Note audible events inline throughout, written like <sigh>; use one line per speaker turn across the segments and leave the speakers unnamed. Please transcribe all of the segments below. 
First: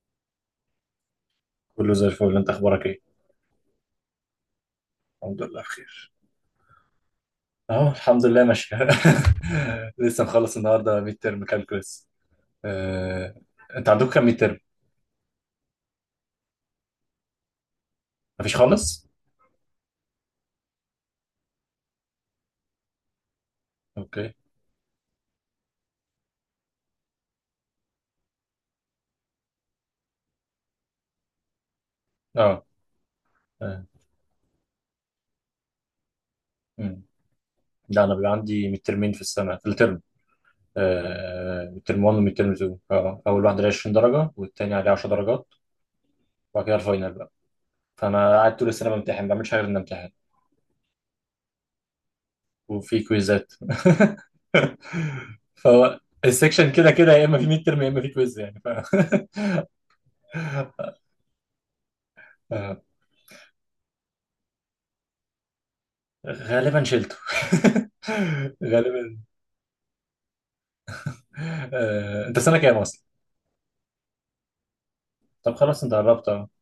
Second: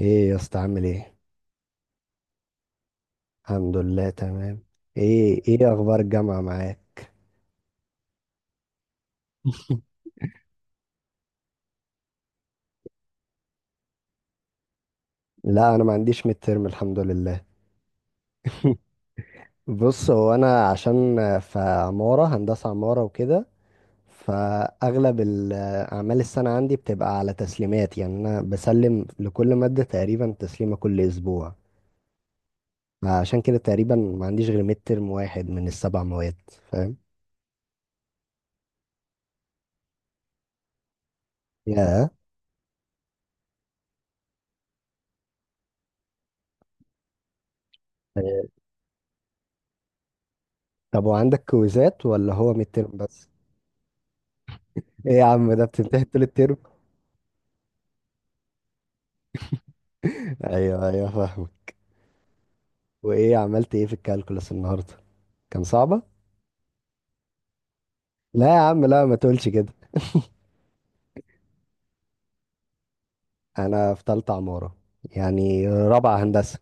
ايه يا اسطى عامل ايه؟
كله زي الفل. انت اخبارك ايه؟
الحمد لله تمام. ايه
الحمد لله
ايه اخبار
بخير.
الجامعه معاك؟
اهو الحمد لله ماشيه. <laughs>
<laughs>
لسه مخلص النهارده ميد ترم كالكولس. آه... انت عندك كام ميد ترم؟
لا، انا ما عنديش ميد ترم الحمد لله.
مفيش خالص؟
بص، هو انا عشان في عماره، هندسه عماره وكده،
اوكي.
فاغلب ال- اعمال السنه عندي بتبقى على تسليمات، يعني انا بسلم لكل ماده تقريبا تسليمه كل اسبوع.
اه.
عشان كده
آه،
تقريبا ما عنديش غير ميد ترم واحد من السبع مواد، فاهم
مم. لا، انا بيبقى عندي ميد ترمين في السنه، في الترم. ميد ترم
يا؟
1 وميد ترم 2. اه اه. اول واحد عليه 20 درجه والتاني عليه 10 درجات، وبعد كده الفاينل بقى. فانا قاعد طول السنه بمتحن، ما بعملش حاجه غير اني امتحن.
طب وعندك كويزات ولا هو ميد ترم
وفي
بس؟
كويزات.
ايه يا عم،
<laughs>
ده
فهو
بتنتهي طول الترم.
السكشن كده كده، يا اما في ميد ترم يا اما في كويز، يعني <laughs>
ايوه، فاهمك.
آه،
وايه عملت ايه في الكالكولس النهارده؟ كان صعبه؟
غالبا شلته.
لا يا
<laughs>
عم، لا، ما
غالبا.
تقولش كده.
آه، انت سنة كام اصلا؟
انا في تالتة عمارة،
طب
يعني
خلاص انت
رابعة
قربت. اه،
هندسة.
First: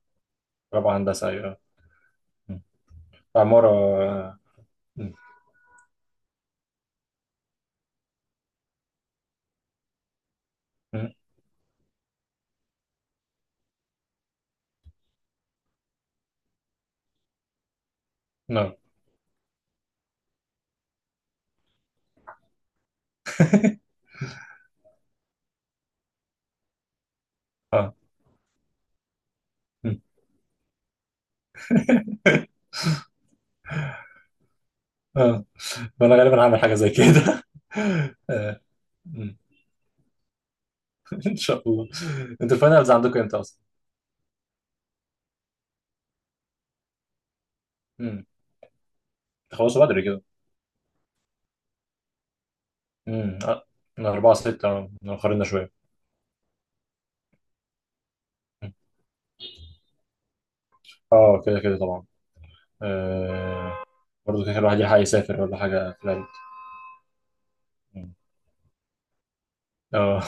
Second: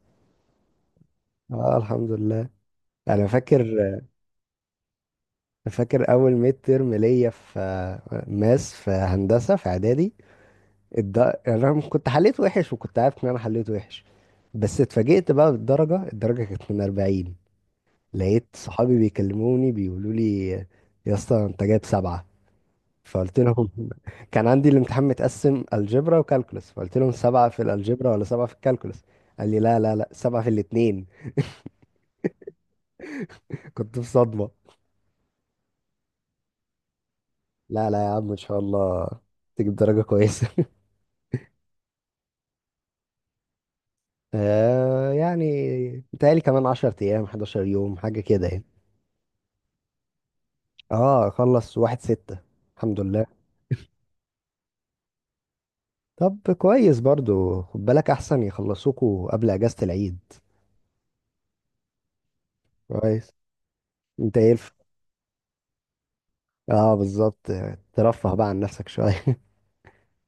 رابعة هندسة، ايوه.
اه، الحمد لله.
م.
انا فاكر،
عمارة. آه، م.
فاكر اول ميد ترم ليا في ماس في هندسة في اعدادي.
م.
انا كنت حليت وحش، وكنت عارف ان انا حليت وحش، بس اتفاجئت بقى بالدرجة، الدرجة كانت من 40. لقيت
نعم.
صحابي بيكلموني بيقولوا لي: يا اسطى انت جايب سبعة. فقلت لهم <laughs> كان عندي الامتحان متقسم الجبرا وكالكولس، فقلت لهم: سبعة في
اه.
الالجبرا ولا سبعة في الكالكولس؟ قال لي لا
م.
لا لا، سبعة في الاتنين. <laughs> كنت في صدمة.
اه، وانا غالبا هعمل حاجة زي كده.
لا لا يا عم،
<laughs>
ان شاء
آه،
الله
م.
تجيب درجة كويسة. <laughs>
<laughs> ان شاء الله. انتوا الفاينلز عندكم امتى اصلا؟
آه يعني متهيألي كمان 10 ايام، 11 يوم، حاجة
م.
كده يعني.
تخلصوا بدري كده.
اه، خلص واحد ستة، الحمد لله.
م. آه، من 4/6. آه، مأخرنا شوية.
طب كويس برضو، خد بالك احسن
م.
يخلصوكوا قبل اجازة العيد.
اه، كده كده طبعا.
كويس.
آه،
انت
برضه
ايه
كده الواحد يلحق يسافر ولا حاجة في العيد.
اه بالظبط،
م.
ترفه بقى عن نفسك شوية.
اه.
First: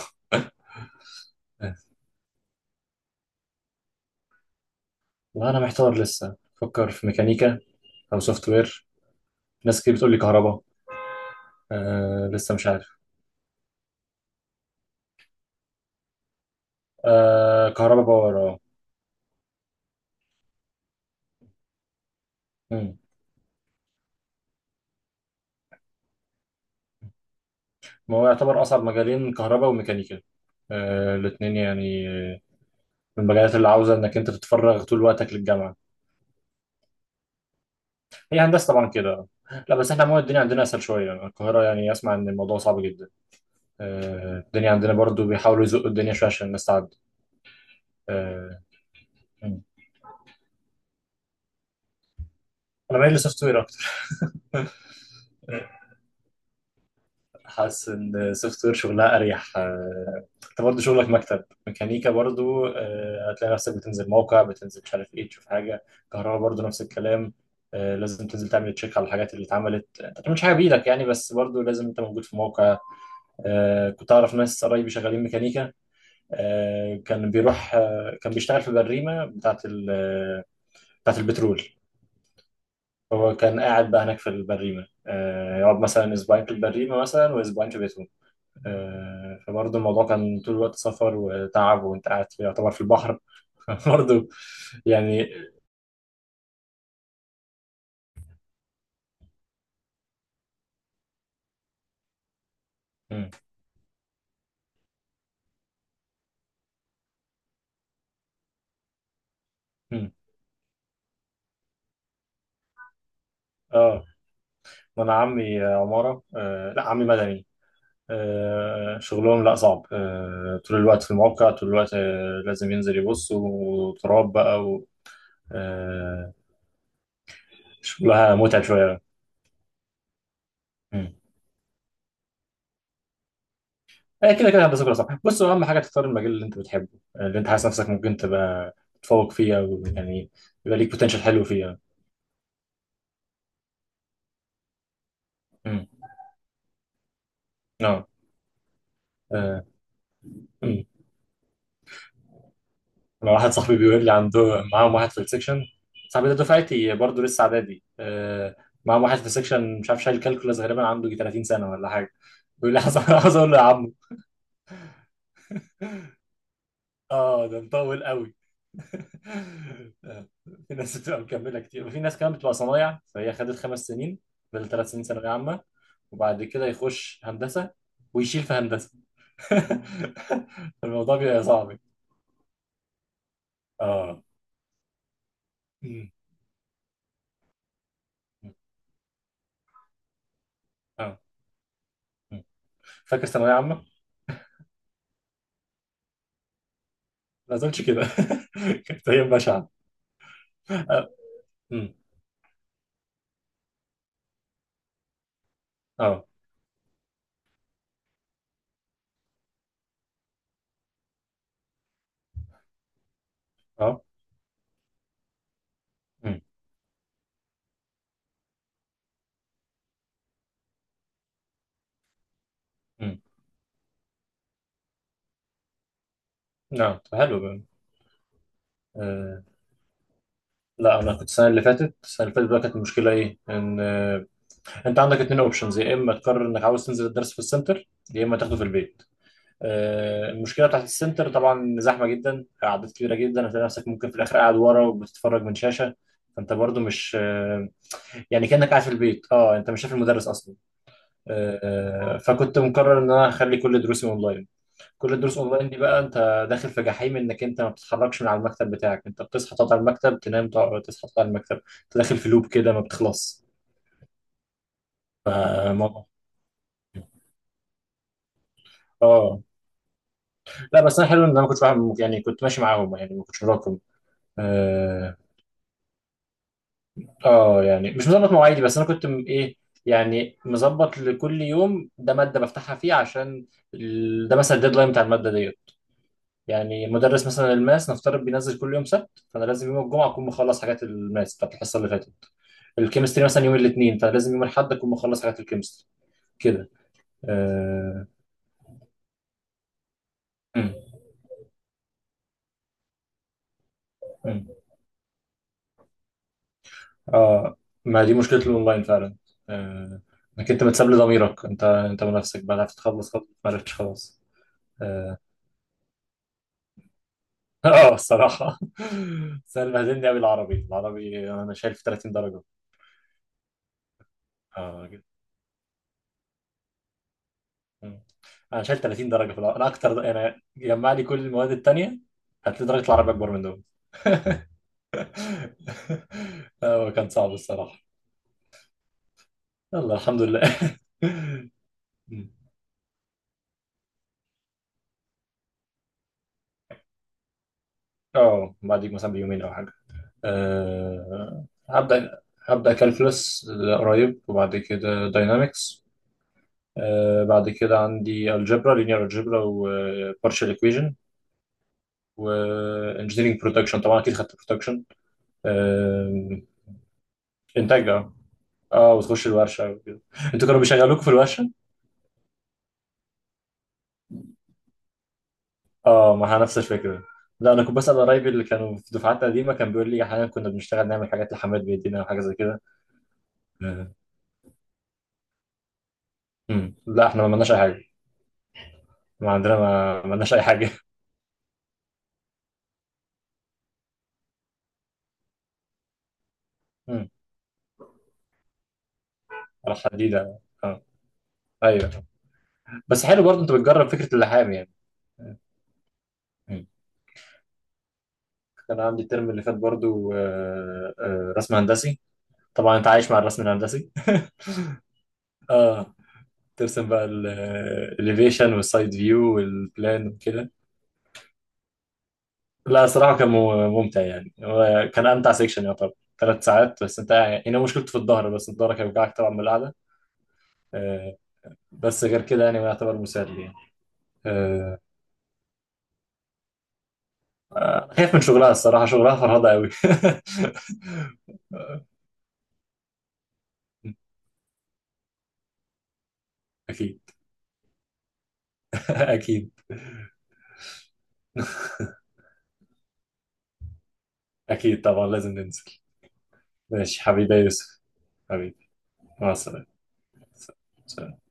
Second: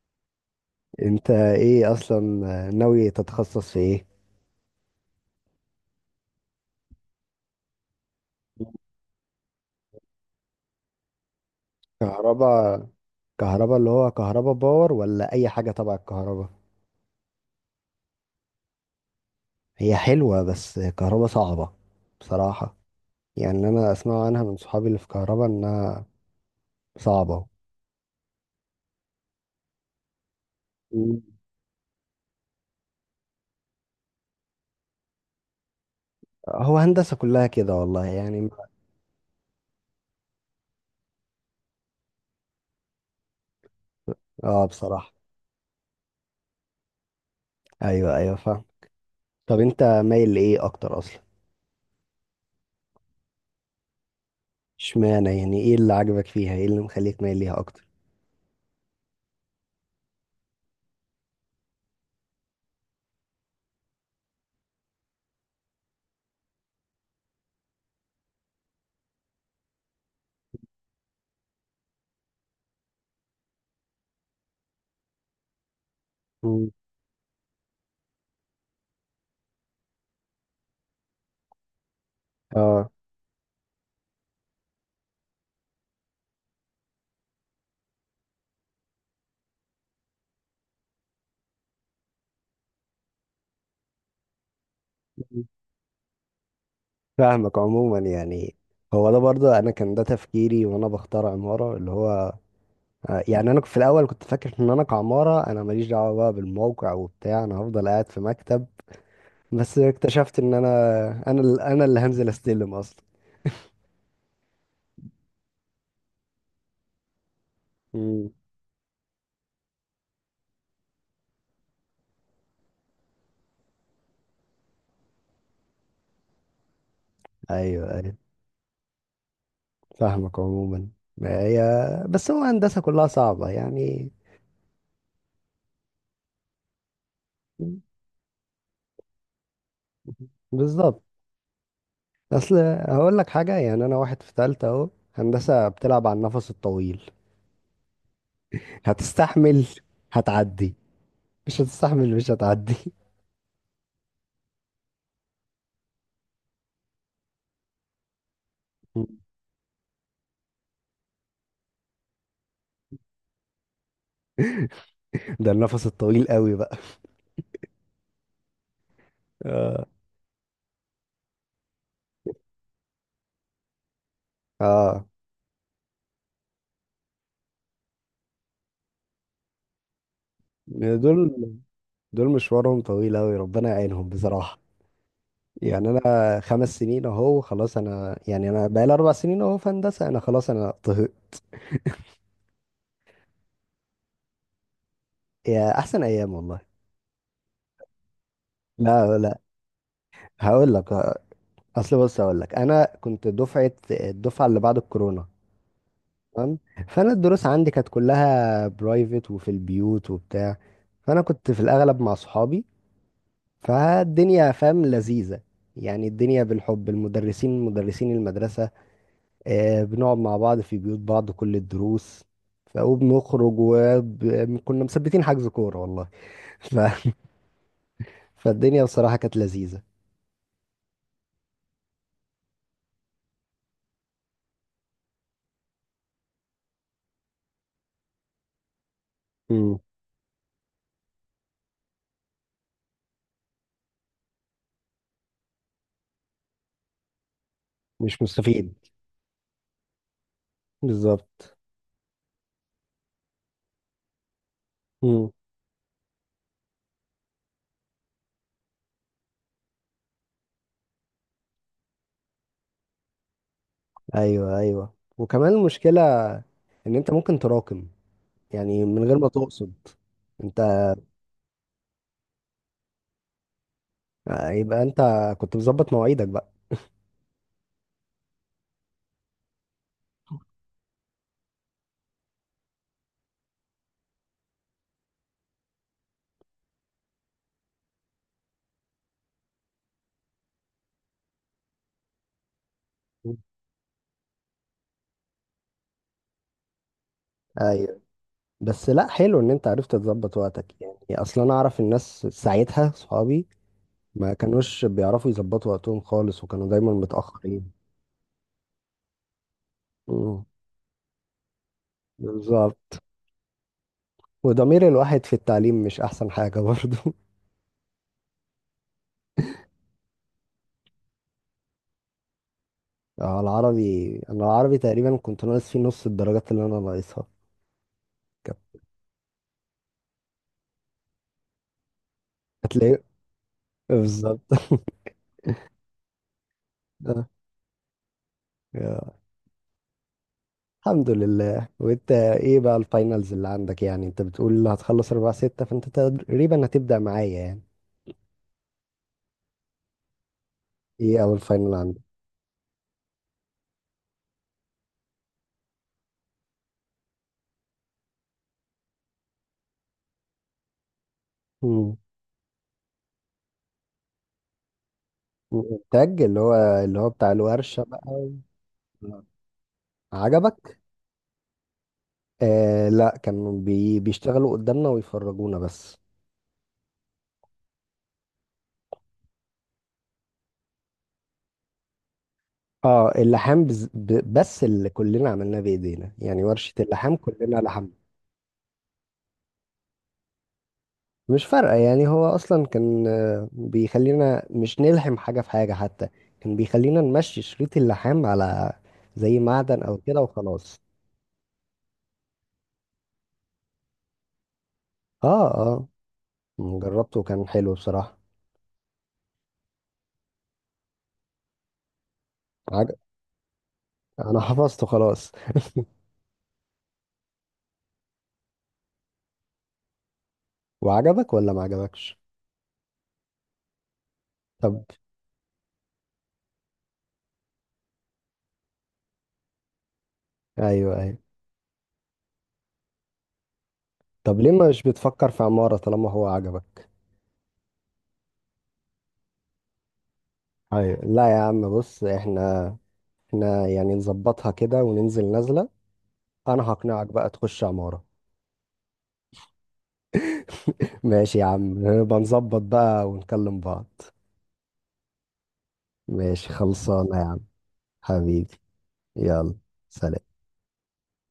انت ايه اصلا، ناوي تتخصص في ايه؟
وانا محتار لسه. بفكر في ميكانيكا او سوفت وير. ناس كتير بتقول لي كهرباء. آه، لسه مش
كهرباء؟
عارف.
كهرباء اللي هو كهرباء باور ولا اي حاجة تبع الكهرباء؟
آه، كهرباء باور، اه.
هي حلوة، بس كهرباء صعبة بصراحة.
مم.
يعني انا اسمع عنها من صحابي اللي في كهرباء انها صعبة.
ما هو يعتبر اصعب مجالين كهرباء وميكانيكا. آه
مم.
الاتنين يعني، من المجالات اللي عاوزه انك انت تتفرغ طول وقتك للجامعه.
هو هندسة كلها كده والله، يعني
هي هندسه طبعا كده. لا بس احنا عموما الدنيا عندنا اسهل شويه، القاهره يعني اسمع ان الموضوع صعب جدا. آه،
اه
الدنيا عندنا
بصراحة.
برضو بيحاولوا يزقوا الدنيا شويه عشان الناس تعدي.
ايوه،
آه.
فاهم. طب
مم.
انت مايل لايه اكتر اصلا؟
انا مايل لسوفت وير اكتر.
اشمعنى،
<laughs>
يعني ايه اللي عجبك فيها، ايه اللي مخليك مايل ليها اكتر؟
حاسس ان سوفت وير شغلها اريح. انت برضه شغلك مكتب ميكانيكا برضه، هتلاقي نفسك بتنزل موقع، بتنزل مش عارف ايه، تشوف حاجه. كهرباء برضه نفس الكلام. آه، لازم تنزل تعمل تشيك على الحاجات اللي اتعملت. انت ما بتعملش حاجه بايدك يعني، بس برضه لازم انت موجود في موقع. كنت اعرف ناس قرايبي شغالين ميكانيكا.
مم.
كان بيروح، كان بيشتغل في البريمه بتاعه بتاعه البترول.
اه
هو كان قاعد بقى هناك في البريمه، يقعد مثلا اسبوعين في البريمه مثلا واسبوعين في بيته. فبرضه الموضوع كان طول الوقت سفر وتعب، وانت قاعد في يعتبر في البحر. <laughs> برضه يعني.
فاهمك عموما يعني. هو ده برضه انا كان ده تفكيري وانا بختار عماره، اللي هو
مم،
يعني انا في الاول كنت فاكر ان انا كعماره انا ماليش دعوه بقى بالموقع وبتاع، انا هفضل قاعد في مكتب. بس
مم.
اكتشفت ان انا انا اللي هنزل استلم اصلا.
اه، ما انا عمي عمارة. لا عمي مدني.
مم.
شغلهم لا صعب، طول الوقت في الموقع، طول الوقت، لازم ينزل يبص وتراب بقى و آه،
ايوه،
شغلها متعب شوية.
فاهمك عموما.
مم.
ما هي، بس هو هندسه كلها صعبه يعني.
آه، كده كده هندسة كلها صعب. بص، هو أهم حاجة تختار المجال اللي أنت بتحبه، اللي أنت حاسس نفسك ممكن تبقى تتفوق فيه، أو يعني يبقى ليك
بالظبط.
بوتنشال حلو فيه يعني.
اصل هقول لك حاجه، يعني انا واحد في ثالثه اهو، هندسه
مم.
بتلعب على النفس الطويل.
اه. آه،
هتستحمل هتعدي،
مم.
مش هتستحمل مش هتعدي.
انا واحد صاحبي بيقول لي عنده، معاهم واحد في السكشن. صاحبي ده دفعتي برضه، لسه اعدادي. آه، معاهم واحد في
<laughs>
السكشن مش عارف، شايل كالكولاس غالبا، عنده يجي 30 سنه ولا حاجه. بيقول لي <laughs> عايز اقول له يا عم.
ده النفس الطويل قوي بقى.
اه، ده مطول قوي. <laughs>
آه.
آه، في ناس بتبقى مكمله كتير، وفي ناس كمان بتبقى صنايع، فهي خدت 5 سنين، فضل 3 سنين
اه
ثانويه عامه، وبعد كده يخش هندسه ويشيل في هندسه. <laughs> الموضوع
دول،
بيبقى صعب.
دول مشوارهم طويل قوي، ربنا يعينهم
اه.
بصراحة. يعني
مم.
انا خمس سنين اهو خلاص، انا يعني انا بقالي اربع سنين اهو في هندسة، انا خلاص انا طهق.
اه. مم. فاكر ثانويه عامه؟
يا احسن ايام والله.
ما اظنش كده. <laughs> كانت
لا
هي
لا،
بشعة.
هقول لك.
اه. امم.
اصل بص هقول لك، انا كنت دفعة الدفعة اللي بعد الكورونا،
اه.
تمام. فانا الدروس عندي كانت كلها برايفت وفي البيوت وبتاع، فانا كنت في الاغلب مع صحابي،
اه.
فالدنيا فاهم لذيذة. يعني
امم.
الدنيا بالحب، المدرسين مدرسين المدرسة، بنقعد مع بعض في بيوت بعض كل الدروس
امم.
وبنخرج، وكنا مثبتين حجز كورة والله. <laughs> ف...
نعم، حلو بقى.
فالدنيا بصراحة كانت
آه.
لذيذة.
لا، انا كنت السنه اللي فاتت، بقى كانت المشكله ايه، ان آه. انت عندك اتنين اوبشنز، يا اما تقرر انك عاوز تنزل الدرس في السنتر، يا اما تاخده في البيت.
مم.
آه. المشكله بتاعت السنتر طبعا زحمه جدا، اعداد كبيره جدا، هتلاقي نفسك ممكن في الاخر قاعد ورا وبتتفرج من شاشه. فانت برضو مش آه،
مش
يعني كانك
مستفيد.
قاعد في البيت. اه، انت مش شايف المدرس اصلا.
بالظبط.
آه، فكنت مقرر ان انا هخلي كل دروسي اونلاين. كل
مم.
الدروس اونلاين دي بقى انت داخل في جحيم، انك انت ما بتتحركش من على المكتب بتاعك، انت بتصحى تقعد على المكتب، تنام تقعد، تصحى تقعد على المكتب، انت داخل في لوب كده ما بتخلص.
ايوه وكمان
آه،
المشكلة
موضوع.
ان انت ممكن تراكم، يعني من غير ما
اه.
تقصد. انت
لا بس انا حلو ان انا ما كنتش بعمل، يعني كنت ماشي معاهم يعني، ما كنتش وراكم.
يبقى انت
اه.
كنت مظبط مواعيدك بقى.
آه، يعني مش مظبط مواعيدي، بس انا كنت ايه، يعني مظبط لكل يوم ده ماده بفتحها فيه عشان ده مثلا الديدلاين بتاع الماده دي. يعني مدرس مثلا الماس نفترض بينزل كل يوم سبت، فانا لازم يوم الجمعه اكون مخلص حاجات الماس بتاعت الحصه اللي فاتت. الكيمستري
مم.
مثلا يوم الاثنين، فانا لازم يوم الاحد اكون مخلص حاجات الكيمستري كده.
ايوه.
اه.
بس لا، حلو ان انت عرفت تظبط
مم.
وقتك. يعني اصلا انا اعرف الناس ساعتها، صحابي ما
مم.
كانوش بيعرفوا يظبطوا وقتهم خالص، وكانوا دايما
آه،
متأخرين.
ما دي مشكله الاونلاين فعلا. آه،
مم.
انك انت متساب لضميرك، انت ونفسك بقى، عرفت
بالظبط.
تخلص خلاص، ما عرفتش خلاص.
وضمير
اه.
الواحد في التعليم مش احسن حاجة برضو. <laughs>
<laughs> آه، الصراحه. <laughs> بس انا بهدلني قوي العربي. انا شايل في 30 درجه.
العربي، انا العربي
اه.
تقريبا كنت ناقص فيه نص الدرجات اللي انا ناقصها.
مم. انا
كانت-
شايل 30 درجه في انا اكتر، انا جمع لي كل المواد التانيه، هتلاقي درجه
هتلاقيه،
العربي اكبر من دول.
بالظبط.
<laughs> هو
<laughs>
كان
آه،
صعب الصراحه.
يا.
يلا الحمد لله. <laughs>
الحمد لله. وانت
مم.
ايه بقى الفاينلز اللي عندك؟ يعني انت بتقول هتخلص 4 6، فانت تقريبا هتبدأ معايا يعني.
اه، بعديك مثلا بيومين او حاجه.
ايه اول
أه،
فاينل
هبدا. هبدا كالكولس قريب، وبعد كده داينامكس. أه، بعد كده عندي الجبرا لينير، الجبرا وبارشال ايكويجن،
عندك؟
وانجينيرنج برودكشن طبعا، اكيد خدت برودكشن.
الانتاج، اللي
أه،
هو اللي هو بتاع الورشة
انتاج.
بقى.
اه اه،
آه.
وتخش الورشه وكده. انتوا كانوا
عجبك؟
بيشغلوكوا في الورشه؟
آه لا، كانوا بيشتغلوا قدامنا ويفرجونا بس.
اه، ما هي نفس الفكره. لا، انا كنت بسال قرايبي اللي كانوا في دفعات قديمه، كان بيقول لي احيانا كنا بنشتغل نعمل حاجات لحماد بيدينا وحاجه زي كده.
اه، اللحام
آه.
بس اللي كلنا عملناه بايدينا، يعني ورشة
مم. لا
اللحام
احنا ما عملناش
كلنا
اي حاجه.
لحم.
ما عندنا ما عملناش اي حاجه.
مش فارقة يعني، هو اصلا كان بيخلينا مش نلحم حاجة في حاجة حتى، كان
<laughs>
بيخلينا
مم.
نمشي شريط اللحام على زي
على
معدن او كده
حديده.
وخلاص.
اه. ايوه. بس حلو برضه انت بتجرب فكره اللحام يعني.
اه،
مم.
جربته وكان حلو بصراحة.
كان عندي الترم اللي فات برضه، رسم هندسي. طبعا انت
عج...
عايش مع الرسم الهندسي.
انا <laughs> حفظته خلاص.
اه، ترسم بقى الاليفيشن والسايد فيو والبلان وكده.
وعجبك ولا ما عجبكش؟
لا صراحة كان ممتع يعني،
طب،
هو كان أمتع سيكشن يعتبر. 3 ساعات بس، أنت يعني هنا مشكلته في الظهر بس، الظهر كان بيوجعك طبعا من القعدة.
ايوه
آه،
ايوه
بس غير كده يعني هو يعتبر مسلي يعني.
طب ليه
آه،
مش بتفكر في عمارة طالما هو عجبك؟
خايف من شغلها الصراحة، شغلها فرهضة قوي. <laughs>
ايوه لا يا عم، بص احنا يعني نظبطها كده وننزل نازلة، انا
أكيد.
هقنعك بقى تخش عمارة.
<laughs> أكيد.
<laughs> ماشي يا عم، بنظبط بقى ونكلم بعض.
أكيد طبعا لازم ننزل.
ماشي،
ماشي
خلصانة يا
حبيبي
عم.
يا يوسف.
حبيبي.
حبيبي. مع
يلا،
السلامة.
سلام.
سلام.